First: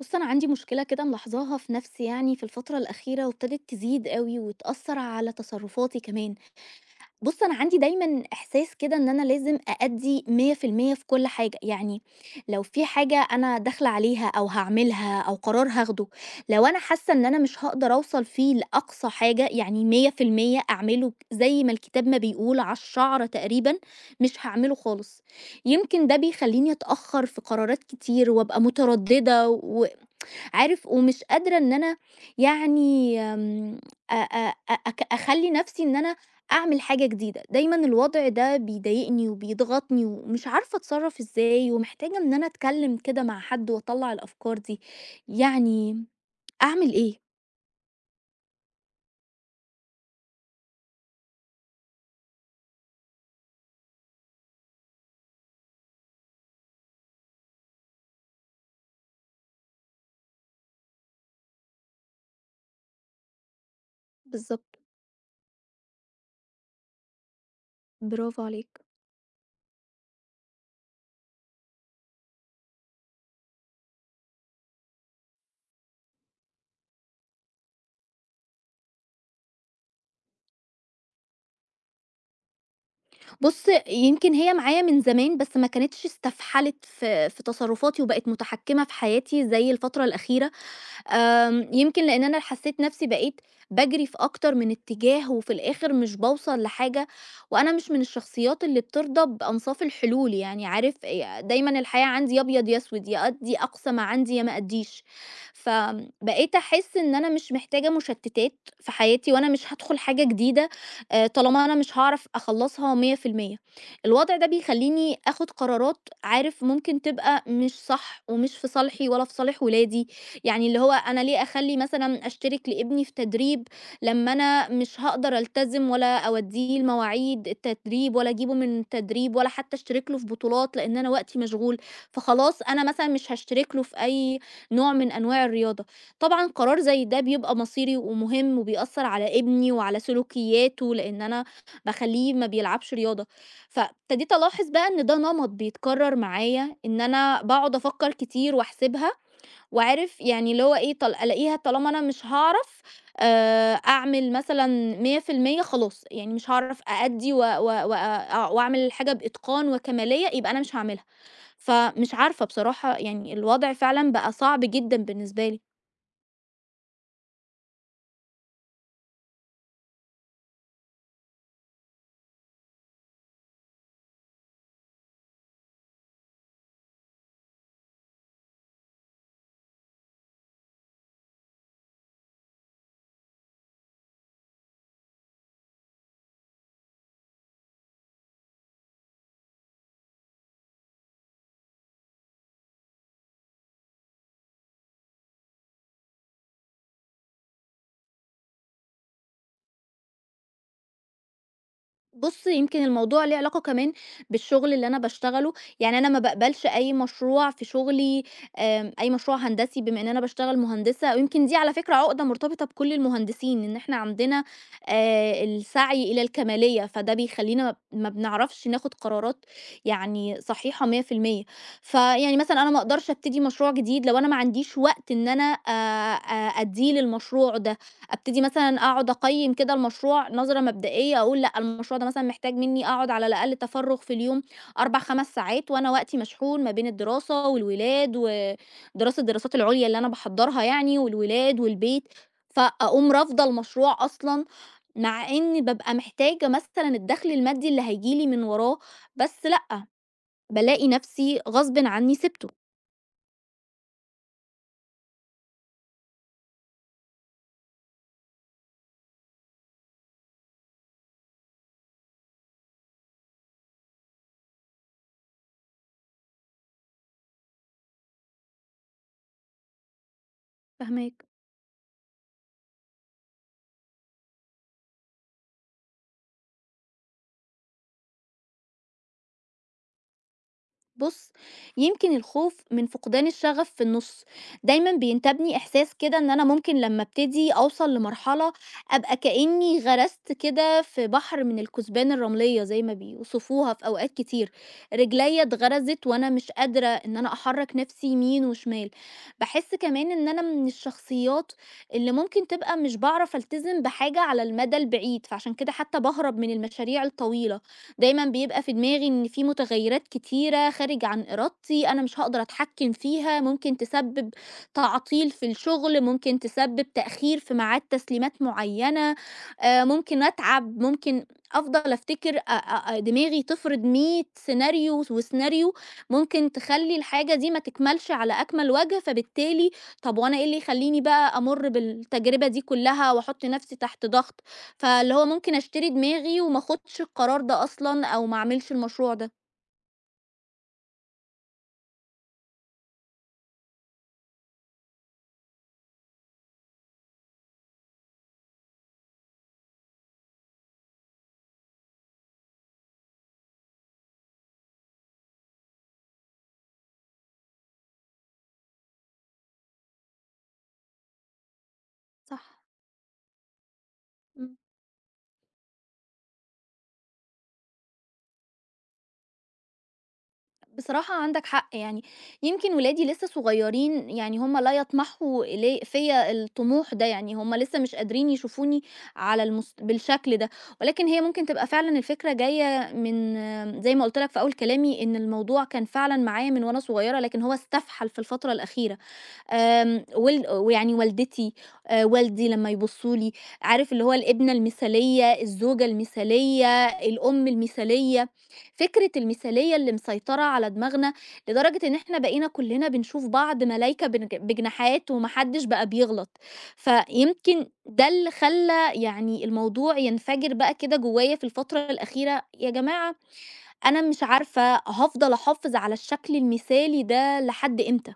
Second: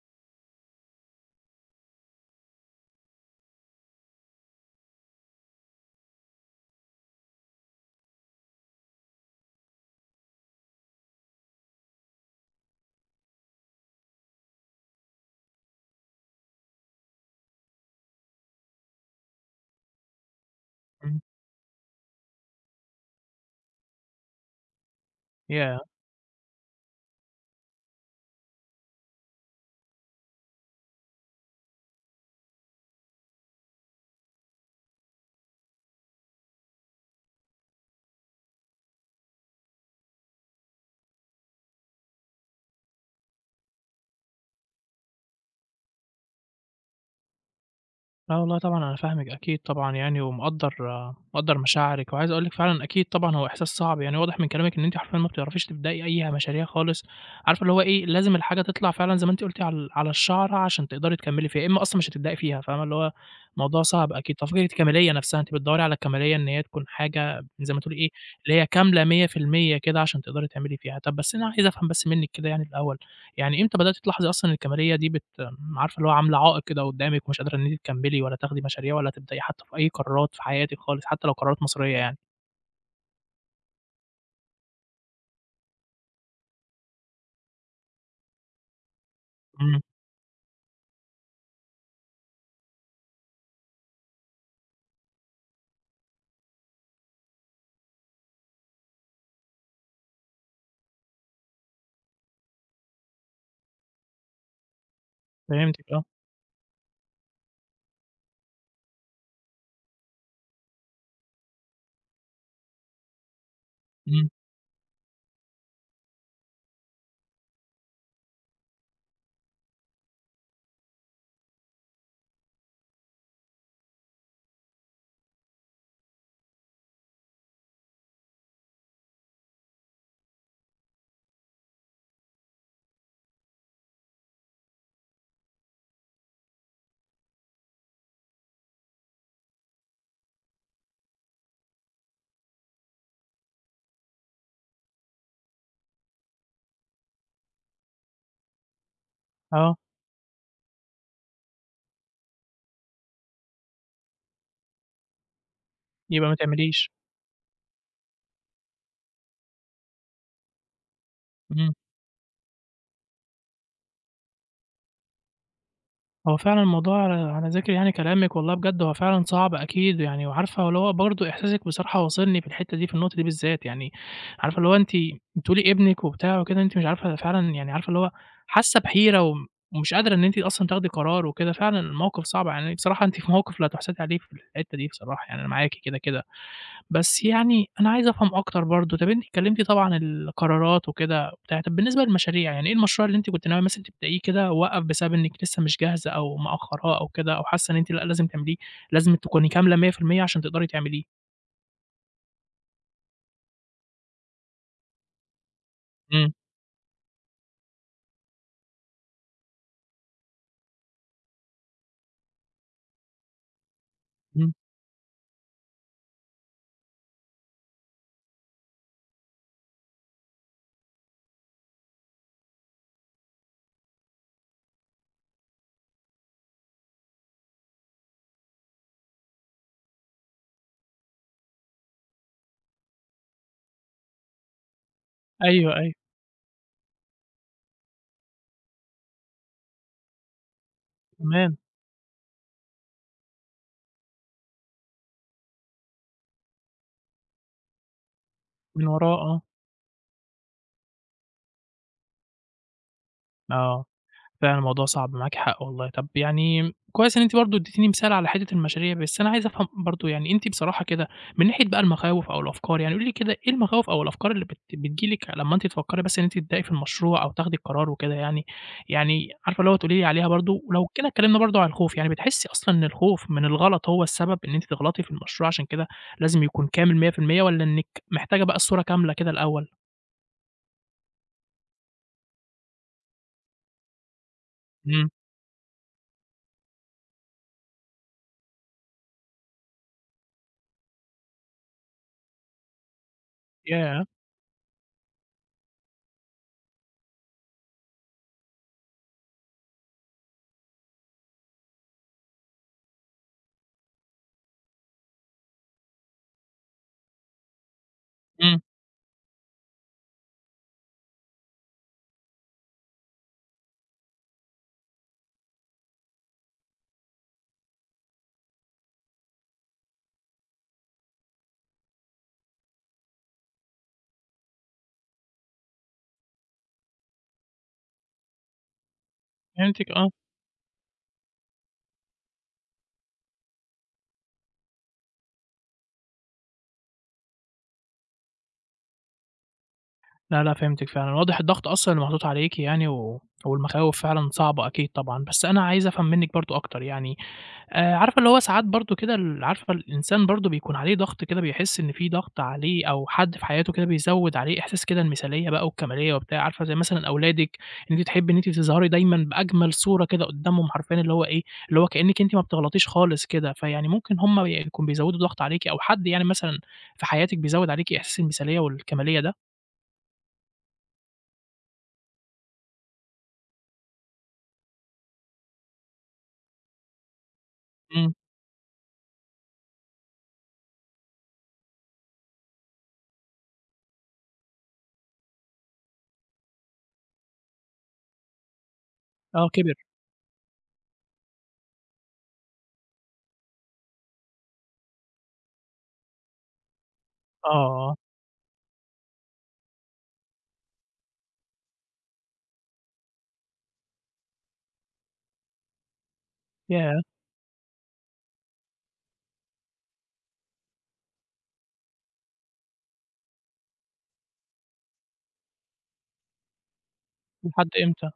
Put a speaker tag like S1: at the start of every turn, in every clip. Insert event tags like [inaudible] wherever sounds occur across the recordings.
S1: بُص، أنا عندي مشكلة كده ملاحظاها في نَفْسي يعني في الفترة الأخيرة وابتدت تزيد أوي وتأثّر على تصرُّفاتي كمان. بُص، أنا عندي دايمًا إحساس كده إن أنا لازم أأدّي 100% في كل حاجة، يعني لو في حاجة أنا داخلة عليها أو هاعملها أو قرار هاخده، لو أنا حاسّة إن أنا مش هاقدر أوصل فيه لأقصى حاجة يعني 100% أعمله
S2: إمم.
S1: زي ما الكتاب ما بيقول على الشَعْرة تقريبًا، مش هاعمله خالص.
S2: ياه!
S1: يمكن ده بيخلّيني أتأخَّر في قرارات كتير وأبقى مُتردِّدة و [tsk] عارف ومش قادرة إن أنا يعني م أ أ أ أك أخلّي نَفْسي إن أنا أعمل حاجة جديدة. دايمًا الوضع ده بيضايقني وبيضغطني ومش عارفة أتصرَّف إزاي ومحتاجة إن أنا أتكلِّم كده مع حد وأطلَّع الأفكار دي، يعني أعمل إيه؟
S2: لأ والله طبعًا أنا فاهمِك أكيد طبعًا يعني ومقدَّر مقدَّر مشاعرِك وعايز أقول لِك فعلًا أكيد طبعًا هو إحساس صعب، يعني واضح من كلامِك إن أنتِ حرفيًا ما بتعرفيش تبدئي أي مشاريع خالص. عارفة اللي هو إيه، لازم الحاجة تطلع فعلًا زي ما أنتِ قُلتِ عل على الشَعْرة عشان تقدري تكمِّلي فيها، يا إمّا أصلًا مش هتبدأي فيها فاهمة، اللي هو موضوع صعب أكيد. ففكرة
S1: بالضبط.
S2: الكَمالية نَفْسها، أنتِ بتدوَّري على الكَمالية إن هي تكون حاجة زي ما تقولي إيه،
S1: برافو
S2: اللي هي
S1: عليك.
S2: كاملة 100% كده عشان تقدري تعملي فيها. طَب بس أنا عايز أفهم بس منِّك كده يعني الأول، يعني إمتى بدأتِ تلاحظي أصلًا الكَمالية دي بت عارفة اللي هو عاملة عائِق كده قُدّامِك ومش قادرة إن أنتِ تكمِّلي والّا تاخدي مشاريع والّا تبدئي حتّى في أي قرارات في حياتِك خالص حتّى لو قرارات مصيريّة يعني؟
S1: بُص، يمكن هي معايا من زمان بس ما كانتش استَفْحَلِت في في تصرُّفاتي وبقت مُتحكِّمة في حياتي زي
S2: إمم.
S1: الفترة الأخيرة. آمم يمكن لإن أنا حسّيت نَفْسي بقيت باجري في أكتر من اتّجاه وفي الآخِر مش باوصل لحاجة وأنا مش من الشخصيات اللي بترضى بأنصاف الحلول، يعني عارف ي دايمًا الحياة عندي يا أبيض يا أسود، يا أدّي أقصى ما عندي يا ما أدّيش. ف
S2: فهمتِك آه.
S1: بقيت أحس إن أنا مش محتاجة مُشتِّتات في حياتي وأنا مش هادخُل حاجة جديدة آآ طالما أنا مش هاعرف أخلَّصها 100%.
S2: إمم.
S1: الوضع ده بيخلّيني آخُد قرارات عارف ممكن تبقى مش صح ومش في صالحي ولا في صالح ولادي، يعني اللي هو أنا ليه أخلّي مثلًا أشترِك لابني في تدريب لمّا أنا مش هاقدر ألتزم ولا أودّيه المواعيد التدريب ولا أجيبه من التدريب ولا حتّى أشترِك له في بطولات لإن أنا وقتي مشغول، فخلاص أنا مثلًا مش هاشترِك له في أي نوع من أنواع الرياضة. طبعًا قرار زي ده بيبقى مصيري ومهم وبيأثّر على ابني وعلى سلوكيّاته لإن أنا باخلّيه ما بيلعبش رياضة. فابتديت ألاحظ بقى إن ده نَمَط بيتكرَّر معايا إن أنا باقعُد أفكّر كتير وأحسبها
S2: آه.
S1: وعارف يعني اللي هو إيه، طال ألاقيها طالما أنا مش هاعرف آآ أعمل مثلًا 100% خلاص،
S2: يبقى ما
S1: يعني مش هاعرف
S2: تعمليش.
S1: أأدّي و و وأ أع وأعمل الحاجة بإتقان وكَمالية يبقى أنا مش هاعملها.
S2: إمم.
S1: فمش عارفة بصراحة يعني الوضع فعلًا بقى صعب جدًا بالنسبة لي.
S2: هو فعلًا الموضوع على ذِكْر يعني كلامِك والله بجد هو فعلًا صعب أكيد، يعني وعارفة هو اللي هو برضه إحساسِك بصراحة واصلني في الحتّة دي في النقطة دي بالذات، يعني عارفة اللي هو أنتِ بتقولي ابنِك وبتاع وكده أنتِ مش عارفة ده فعلًا يعني عارفة اللي هو حاسّة بِحِيرة وم ومش قادرة إن أنتِ أصلًا تاخدي قرار وكده، فعلًا الموقِف صعب يعني، بصراحة أنتِ في موقِف لا تُحسدي عليه في الحتّة دي بصراحة، يعني أنا معاكِ كده، كده. بس يعني أنا عايز أفهم أكتر برضه، طَب أنتِ كلِّمتِ طبعًا ال القرارات وكده وبتاع، طَب بالنسبة للمشاريع، يعني إيه المشروع اللي أنتِ كنت ناوية مثلًا تبدئيه كده ووقف بسبب إنِّك لسّه مش جاهزة أو مأخَّراه أو كده أو حاسّة إن أنتِ لأ، لازم تعمليه، لازم تكوني كاملة 100% علشان تقدري تعمليه؟
S1: بُص، يمكن الموضوع ليه علاقة كمان بالشُغل اللي أنا باشتغله، يعني أنا ما
S2: إمم.
S1: بأقبلش أي مشروع في شُغلي آآ أي مشروع هندسي بما إن أنا باشتغل مهندسة ويمكن دي على فكرة عُقدة مُرتبطة بكل المهندسين إن إحنا عندنا
S2: إمم.
S1: آآ السعي إلى الكَمالية، فده بيخلّينا ما بنعرفش ناخُد قرارات يعني صحيحة 100%، فيعني مثلًا أنا ما أقدرش أبتدي مشروع جديد لو أنا ما عنديش وقت إن أنا آآ آآ أدّيه للمشروع ده، أبتدي مثلًا أقعُد أقيّم كده المشروع نظرة مبدئية، أقول لأ، المشروع ده مثلًا محتاج منّي أقعُد على الأقل تَفرُّغ في اليوم 4، 5 ساعات
S2: أيوه،
S1: وأنا
S2: أيوه.
S1: وقتي مشحون ما بين الدراسة والولاد و دراسة الدراسات العُليا اللي أنا باحضّرها يعني
S2: تمام.
S1: والولاد والبيت، فأقوم رافضة المشروع أصلًا مع إن بابقى محتاجة مثلًا الدَخْل المادّي اللي هييجي لي من وراه،
S2: من وراه آه.
S1: بس لأ، بالاقي نَفْسي غصبٍ عنّي سِبته.
S2: آه، فعلًا الموضوع صعب، معاكِ حق والله. طَب يعني كويس إن أنتِ برضه ادّيتيني مثال على حتّة المشاريع، بس أنا عايز أفهم برضه يعني أنتِ بصراحة كده من ناحية بقى المخاوف أو الأفكار، يعني قولي لي كده إيه المخاوف أو الأفكار اللي بت بتيجي لِك لمّا أنت تفكّري بس إن أنتِ تبدئي في المشروع أو تاخدي القرار وكده يعني؟ يعني عارفة اللي هو تقولي لي عليها برضه، ولو كده
S1: فاهماك.
S2: اتكلِّمنا برضه عن الخوف، يعني بتحسّي أصلًا إن الخوف من الغلط هو السبب إن أنتِ تغلطي في المشروع عشان كده لازم يكون كامل 100% والّا إنِّك محتاجة بقى الصورة كاملة كده الأول؟
S1: بُص، يمكن الخوف من فُقدان الشَغَف في النُص. دايمًا
S2: إمم.
S1: بينتابني إحساس كده إن أنا ممكن لمّا أبتدي أوصل لمرحلة أبقى كإنّي غَرَسْت كده في بحر من الكُسبان الرمليّة زي ما بيوصفوها في
S2: ياه!
S1: أوقات كتير، رجليّا اتغَرَسِت وأنا مش قادرة إن أنا أحرَّك نَفْسي يمين وشمال. باحس كمان إن أنا من الشخصيّات اللي ممكن تبقى مش باعرف ألتزم بحاجة على المَدَى البعيد، فعشان كده حتّى باهرب من المشاريع الطويلة. دايمًا
S2: إمم.
S1: بيبقى في دماغي إن في مُتغيّرات كتيرة خارج عن إرادتي أنا مش هاقدر أتحكِّم فيها، ممكن تسبِّب تعطيل في الشُغل، ممكن تسبِّب تأخير في ميعاد تسليمات معيّنة، آآ ممكن أتعَب، ممكن أفضل أفتكر أ أ أ دماغي تفرض 100 سيناريو وس وسيناريو، ممكن تخلّي الحاجة دي ما تكملش على أكمَل وَجْه، فبالتالي
S2: فهمتِك، آه.
S1: طَب وأنا إيه اللي يخلّيني بقى أمُرّ بالتجربة دي كًلّها وأحُط نَفْسي تحت ضَغْط؟ فاللي هو ممكن أشتري دماغي وما أخُدش القرار ده أصلًا أو ما أعملش المشروع ده.
S2: لا، لأ فهمتِك فعلًا، واضح الضغط أصلًا اللي محطوط عليكِ يعني، و والمخاوف فعلًا صعبة أكيد طبعًا بس أنا عايز أفهم منِّك برضه أكتر يعني آآ، عارفة اللي هو ساعات برضه كده ال عارفة الإنسان برضه بيكون عليه ضغط كده بيحس إن في ضغط عليه أو حد في حياته كده بيزوّد عليه إحساس كده المثالية بقى والكمالية وبتاع، عارفة ده زي مثلًا أولادِك، إن أنتِ تحبّي إن أنتِ تظهري دايمًا بأجمل صورة كده قدّامهم، حرفيًا اللي هو إيه، اللي هو كأنِّك أنتِ ما
S1: صح.
S2: بتغلطيش خالص كده، فيعني ممكن هُم
S1: إمم.
S2: يكونوا بيزوّدوا الضغط عليكِ، أو حد يعني مثلًا في حياتِك بيزوّد عليكِ إحساس المثالية والكمالية ده؟
S1: بصراحة عندَك حق يعني، يمكن ولادي لسّه صغيرين، يعني هُم لا يطمحوا ل فيّا الطموح ده يعني، هُم لسّه مش
S2: إمم.
S1: قادرين يشوفوني على المس بالشكل ده، ولكن هي ممكن تبقى فعلًا الفكرة جايّة من زي ما قُلت لك في أول كلامي إن الموضوع كان فعلًا معايا من وأنا صغيّرة، لكن هو استفحَل في الفترة الأخيرة،
S2: آه كِبر.
S1: آمم ول ويعني والدتي، آآ، والدي لمّا يبصّوا لي، عارف اللي هو الابنة المثالية، الزوجة المثالية، الأم
S2: آه، آه.
S1: المثالية، فكرة المثالية، اللي مسيطرة على دماغنا، لدرجة إن إحنا بقينا كُلّنا بنشوف بعض ملايكة بنج بجناحات، وما حدش بقى بيغلط،
S2: ياه!
S1: فيمكن ده اللي خلّى يعني الموضوع ينفجِر بقى كده جوايا في الفترة الأخيرة، يا جماعة أنا مش عارفة هافضل أحافظ على الشكل المثالي ده
S2: لحد
S1: لحد
S2: إمتى؟
S1: إمتى؟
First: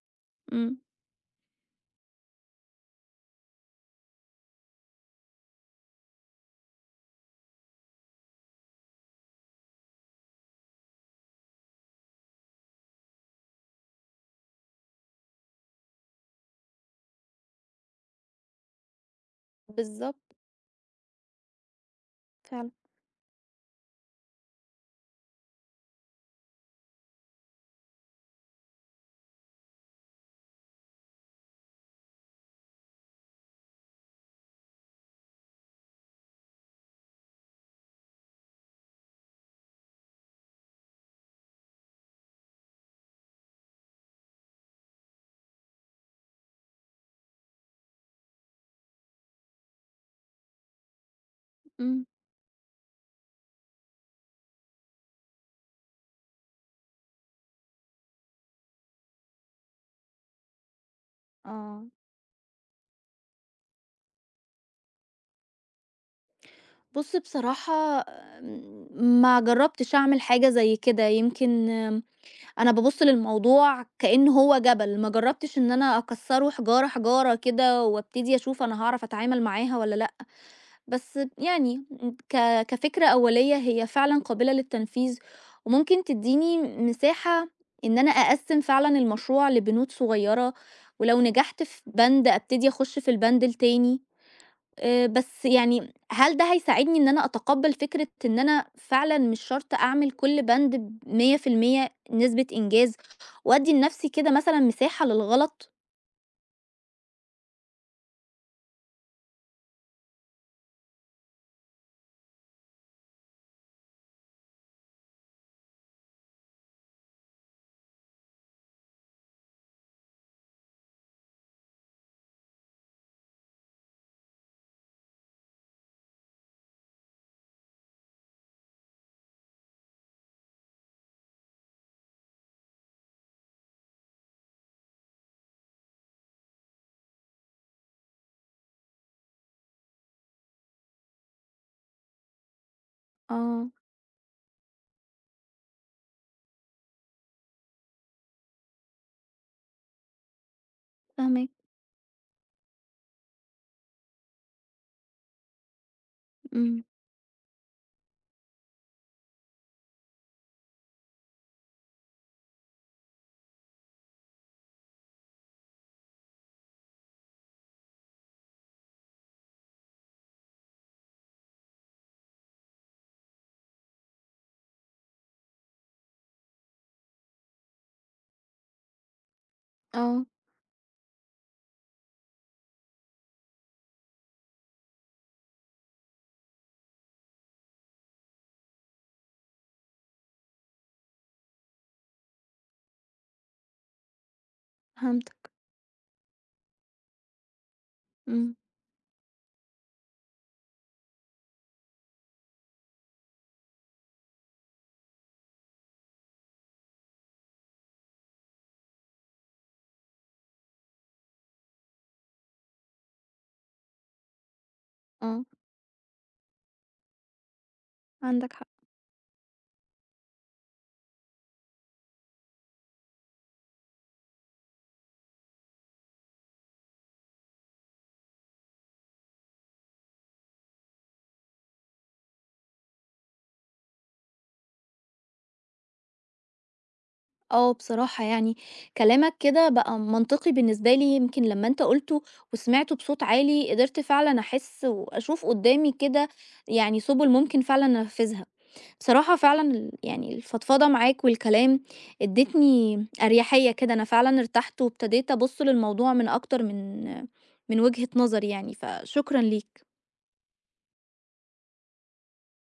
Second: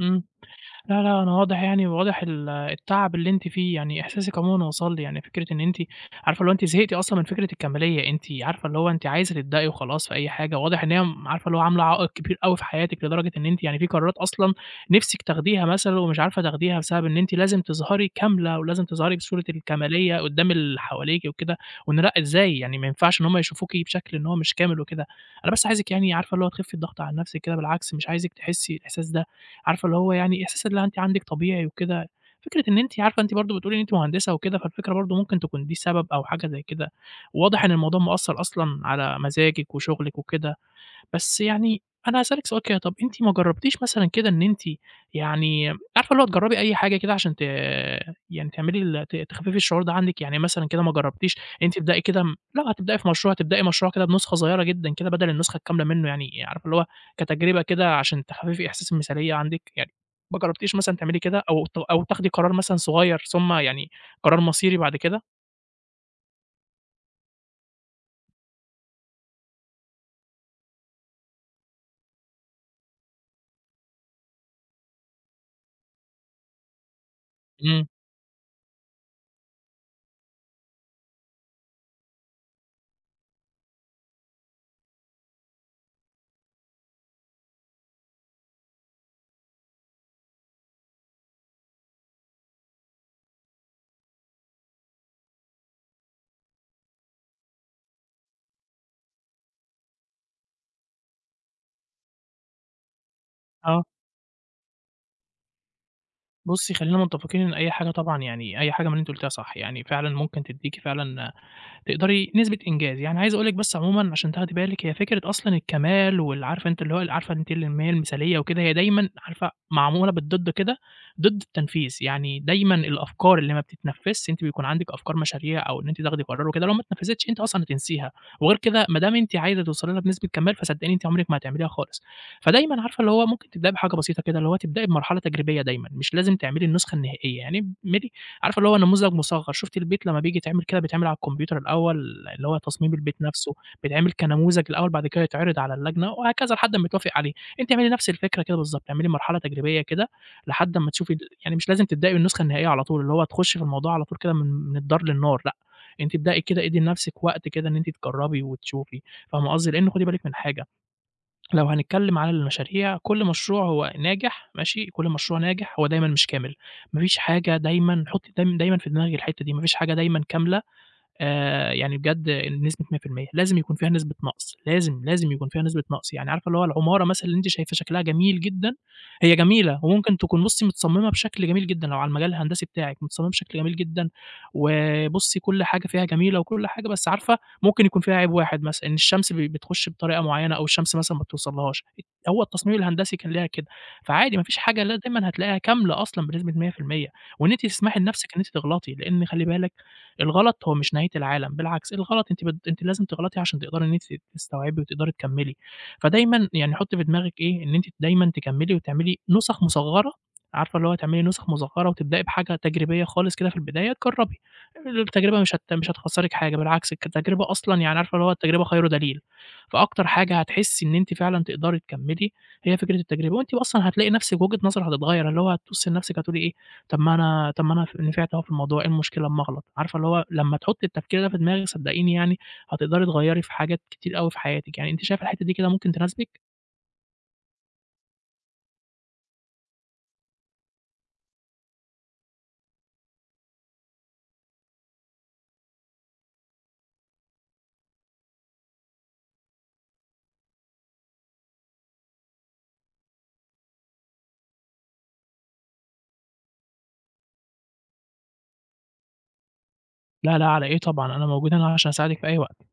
S2: إمم،
S1: إمم.
S2: لا، لا، أنا واضح يعني واضح ال التعب اللي أنتِ فيه، يعني إحساسِك عمومًا وصل لي، يعني فكرة إن أنتِ عارفة اللي هو أنتِ زهقتِ أصلًا من فكرة الكمالية، أنتِ عارفة اللي هو أنتِ عايزه تبدئي وخلاص في أي حاجة، واضح إن هي م عارفة اللي هو عاملة عائق كبير أوي في حياتِك، لدرجة إن أنتِ يعني في قرارات أصلًا نفسِك تاخديها مثلًا ومش عارفة تاخديها، بسبب إن أنتِ لازم تظهري كاملة، ولازم تظهري بصورة الكمالية
S1: بالضبط.
S2: قدّام اللي حواليكِ وكده، وإن لأ، إزاي
S1: فعلًا.
S2: يعني ما ينفعش إن هم يشوفوكِ بشكل إن هو مش كامل وكده، أنا بس عايزِك يعني عارفة اللي هو تخفي الضغط عن نفسِك كده، بالعكس مش عايزِك تحسّي الإحساس ده، عارفة اللي هو يعني إحساس اللي أنتِ عندِك طبيعي وكده، فكرة إن أنتِ عارفة أنتِ برضه بتقولي إن أنتِ مهندسة وكده، فالفكرة برضه ممكن تكون دي السبب أو حاجة زي كده، واضح إن الموضوع مأثّر أصلًا على مزاجِك وشغلِك وكده، بس يعني أنا هاسألِك سؤال كده، طَب أنتِ ما جرّبتيش مثلًا كده إن أنتِ يعني عارفة اللي هو تجرّبي أي حاجة كده عشان ت يعني تعملي ال ت تخفِّفي الشعور ده عندِك، يعني مثلًا كده ما جرّبتيش إن أنتِ تبدئي
S1: إمم.
S2: كده لو هتبدئي في مشروع هتبدئي مشروع كده بنسخة صغيّرة جدًا كده، بدل النسخة الكاملة منه، يعني عارفة اللي هو كتجربة كده علشان تخفِّفي إحساس المثالية عندِك؟ يعني ما جرّبتيش مثلًا تعملي كده أو ت
S1: آه.
S2: أو تاخدي قرار مثلًا صغيّر ثم يعني قرار مصيري بعد كده؟
S1: بُصّ، بصراحة ما جرّبتش أعمل حاجة زي كده، يمكن أنا بابُصّ للموضوع كإن هو جبل، ما جرّبتش إن أنا أكسّره حجارة، حجارة كده،
S2: إمم.
S1: وأبتدي أشوف أنا هاعرف أتعامل معاها والّا لأ، بس يعني ك كفكرة أولية هي فعلًا قابلة للتنفيذ، وممكن تدّيني مساحة إن أنا أقسّم فعلًا المشروع لبنود صغيّرة، ولو نجحت في بَند أبتدي أخش في البَند التاني، آآ، بس يعني هل ده هيساعدني إن أنا أتقبّل فكرة إن أنا فعلًا مش شرط أعمل كلّ بَند ب 100% نسبة إنجاز، وأدّي
S2: آه.
S1: لنفْسي كده مثلًا مساحة للغلط؟
S2: بُصّي خلّينا متّفقين إن أي حاجة طبعًا يعني، أي حاجة من اللي أنتِ قُلتيها صح، يعني فعلًا ممكن تديكِ فعلًا تقدري نسبة إنجاز، يعني عايز أقول لِك بس عمومًا عشان تاخدي بالِك، هي فكرة أصلًا الكمال وال عارفة أنتِ اللي هو عارفة أنتِ اللي هي المثاليّة وكده، هي دايمًا عارفة معمولة بالضد كده، ضد التنفيذ، يعني دايمًا الأفكار اللي ما بتتنفذش، أنتِ بيكون عندِك أفكار مشاريع أو إن أنتِ تاخدي قرار وكده، لو ما اتنفذتش أنتِ أصلًا هتنسيها، وغير كده ما دام أنتِ عايزة توصلي لها بنسبة كمال، فصدقيني أنتِ عمرِك ما هتعمليها خالص، فدايمًا عارفة اللي هو ممكن تبدئي بحاجة بسيطة كده، اللي هو تبدئي بمرحلة تجريبية دايمًا، مش لازم تعملي النسخة النهائية يعني، اعملي عارفة اللي هو نموذج مُصغّر، شُفتِ البيت لمّا بييجي يتعمل كده بيتعمل على الكمبيوتر الأوّل، اللي هو تصميم البيت نفْسه،
S1: آه.
S2: بيتعمل كنموذج الأوّل بعد كده يتعرض على اللجنة، وهكذا لحد امّا يتوافق عليه، أنتِ اعملي نفْس الفكرة كده بالضبط، اعملي مرحلة تجريبية كده لحد امّا تشوفي ال
S1: فاهماك.
S2: يعني مش لازم تبدئي بالنسخة النهائية على طول، اللي هو تخشي في الموضوع على طول كده من من الدار للنار، لأ أنتِ ابدئي كده، ادي
S1: إمم.
S2: لنفسِك وقت كده إن أنتِ تجرّبي وتشوفي، فاهمة قصدي، لإن خُدي بالِك من حاجة، لو هنتكلّم على المشاريع، كلّ مشروع هو ناجح، ماشي، كلّ مشروع ناجح هو دايمًا مش كامل، ما فيش حاجة دايمًا حطي دايم دايمًا في دماغِك الحتّة دي، ما فيش حاجة دايمًا كاملة آآ، يعني بجد بنسبة 100%، لازم يكون فيها نسبة نقص، لازم، لازم يكون فيها نسبة نقص، يعني عارفة اللي هو العمارة مثلًا اللي أنتِ شايفة شكلها جميل جدًا، هي جميلة، وممكن
S1: آه.
S2: تكون بُصّي متصممة بشكل جميل جدًا، لو على المجال الهندسي بتاعِك، متصممة بشكل جميل جدًا، وبُصّي كلّ حاجة فيها جميلة وكلّ حاجة، بس عارفة ممكن يكون فيها عيب واحد مثلًا، إن الشمس ب بتخش بطريقة معيّنة أو الشمس مثلًا ما يتوصلهاش، هو التصميم الهندسي كان ليها كده، فعادي ما فيش حاجة اللي هي دايمًا
S1: فهمتك.
S2: هتلاقيها كاملة أصلًا بنسبة 100%، وإن أنتِ تسمحي لنفسِك إن أنتِ
S1: إمم.
S2: تغلطي، لإن خلّي بالِك الغلط هو مش نهاية العالم، بالعكس الغلط أنتِ بت أنتِ لازم تغلطي عشان تقدري إن أنتِ ت تستوعبي وتقدري تكمّلي، فدايمًا يعني حطي في دماغِك إيه، إن أنتِ دايمًا تكمّلي وتعملي نُسَخ مُصغّرة، عارفة اللي هو تعملي نُسخ مصغرة وتبدئي بحاجة تجريبية خالص كده في البداية، جرّبي، التجربة
S1: آه.
S2: مش هت مش هتخسرِك حاجة، بالعكس كتجربة أصلًا يعني عارفة اللي هو
S1: عندك
S2: التجربة
S1: حق.
S2: خير دليل، فأكتر حاجة هتحسّي إن أنتِ فعلًا تقدري تكمّلي هي فكرة التجربة، وأنتِ أصلًا هتلاقي نفْسِك وجهة نظرِك هتتغيّر، اللي هو هتبُصّي لنفسِك هتقولي إيه، "طَب ما أنا طَب ما أنا ف نفعت أهو في الموضوع، إيه المشكلة أمّا أغلط" عارفة اللي هو لمّا تحطّي التفكير ده في دماغِك صدّقيني يعني، هتقدري تغيّري في حاجات كتير أوي في حياتِك، يعني أنتِ شايفة الحتّة دي كده ممكن تناسبِك؟
S1: آه بصراحة يعني، كلامك كده بقى منطقي بالنسبة لي، يمكن لمّا أنت قُلته وسمعته بصوت عالي قدرت فعلًا أحس وأشوف قدّامي كده يعني سُبُل ممكن فعلًا أنفذها، بصراحة فعلًا ال يعني الفضفضة معاك والكلام ادّتني أريَحية كده، أنا فعلًا ارتحت وابتديت أبُصّ للموضوع من أكتر من من وجهة نظر يعني، فشكرًا ليك.
S2: لا، لا، على إيه طبعًا، أنا موجود هنا عشان أساعدِك في أي وقت.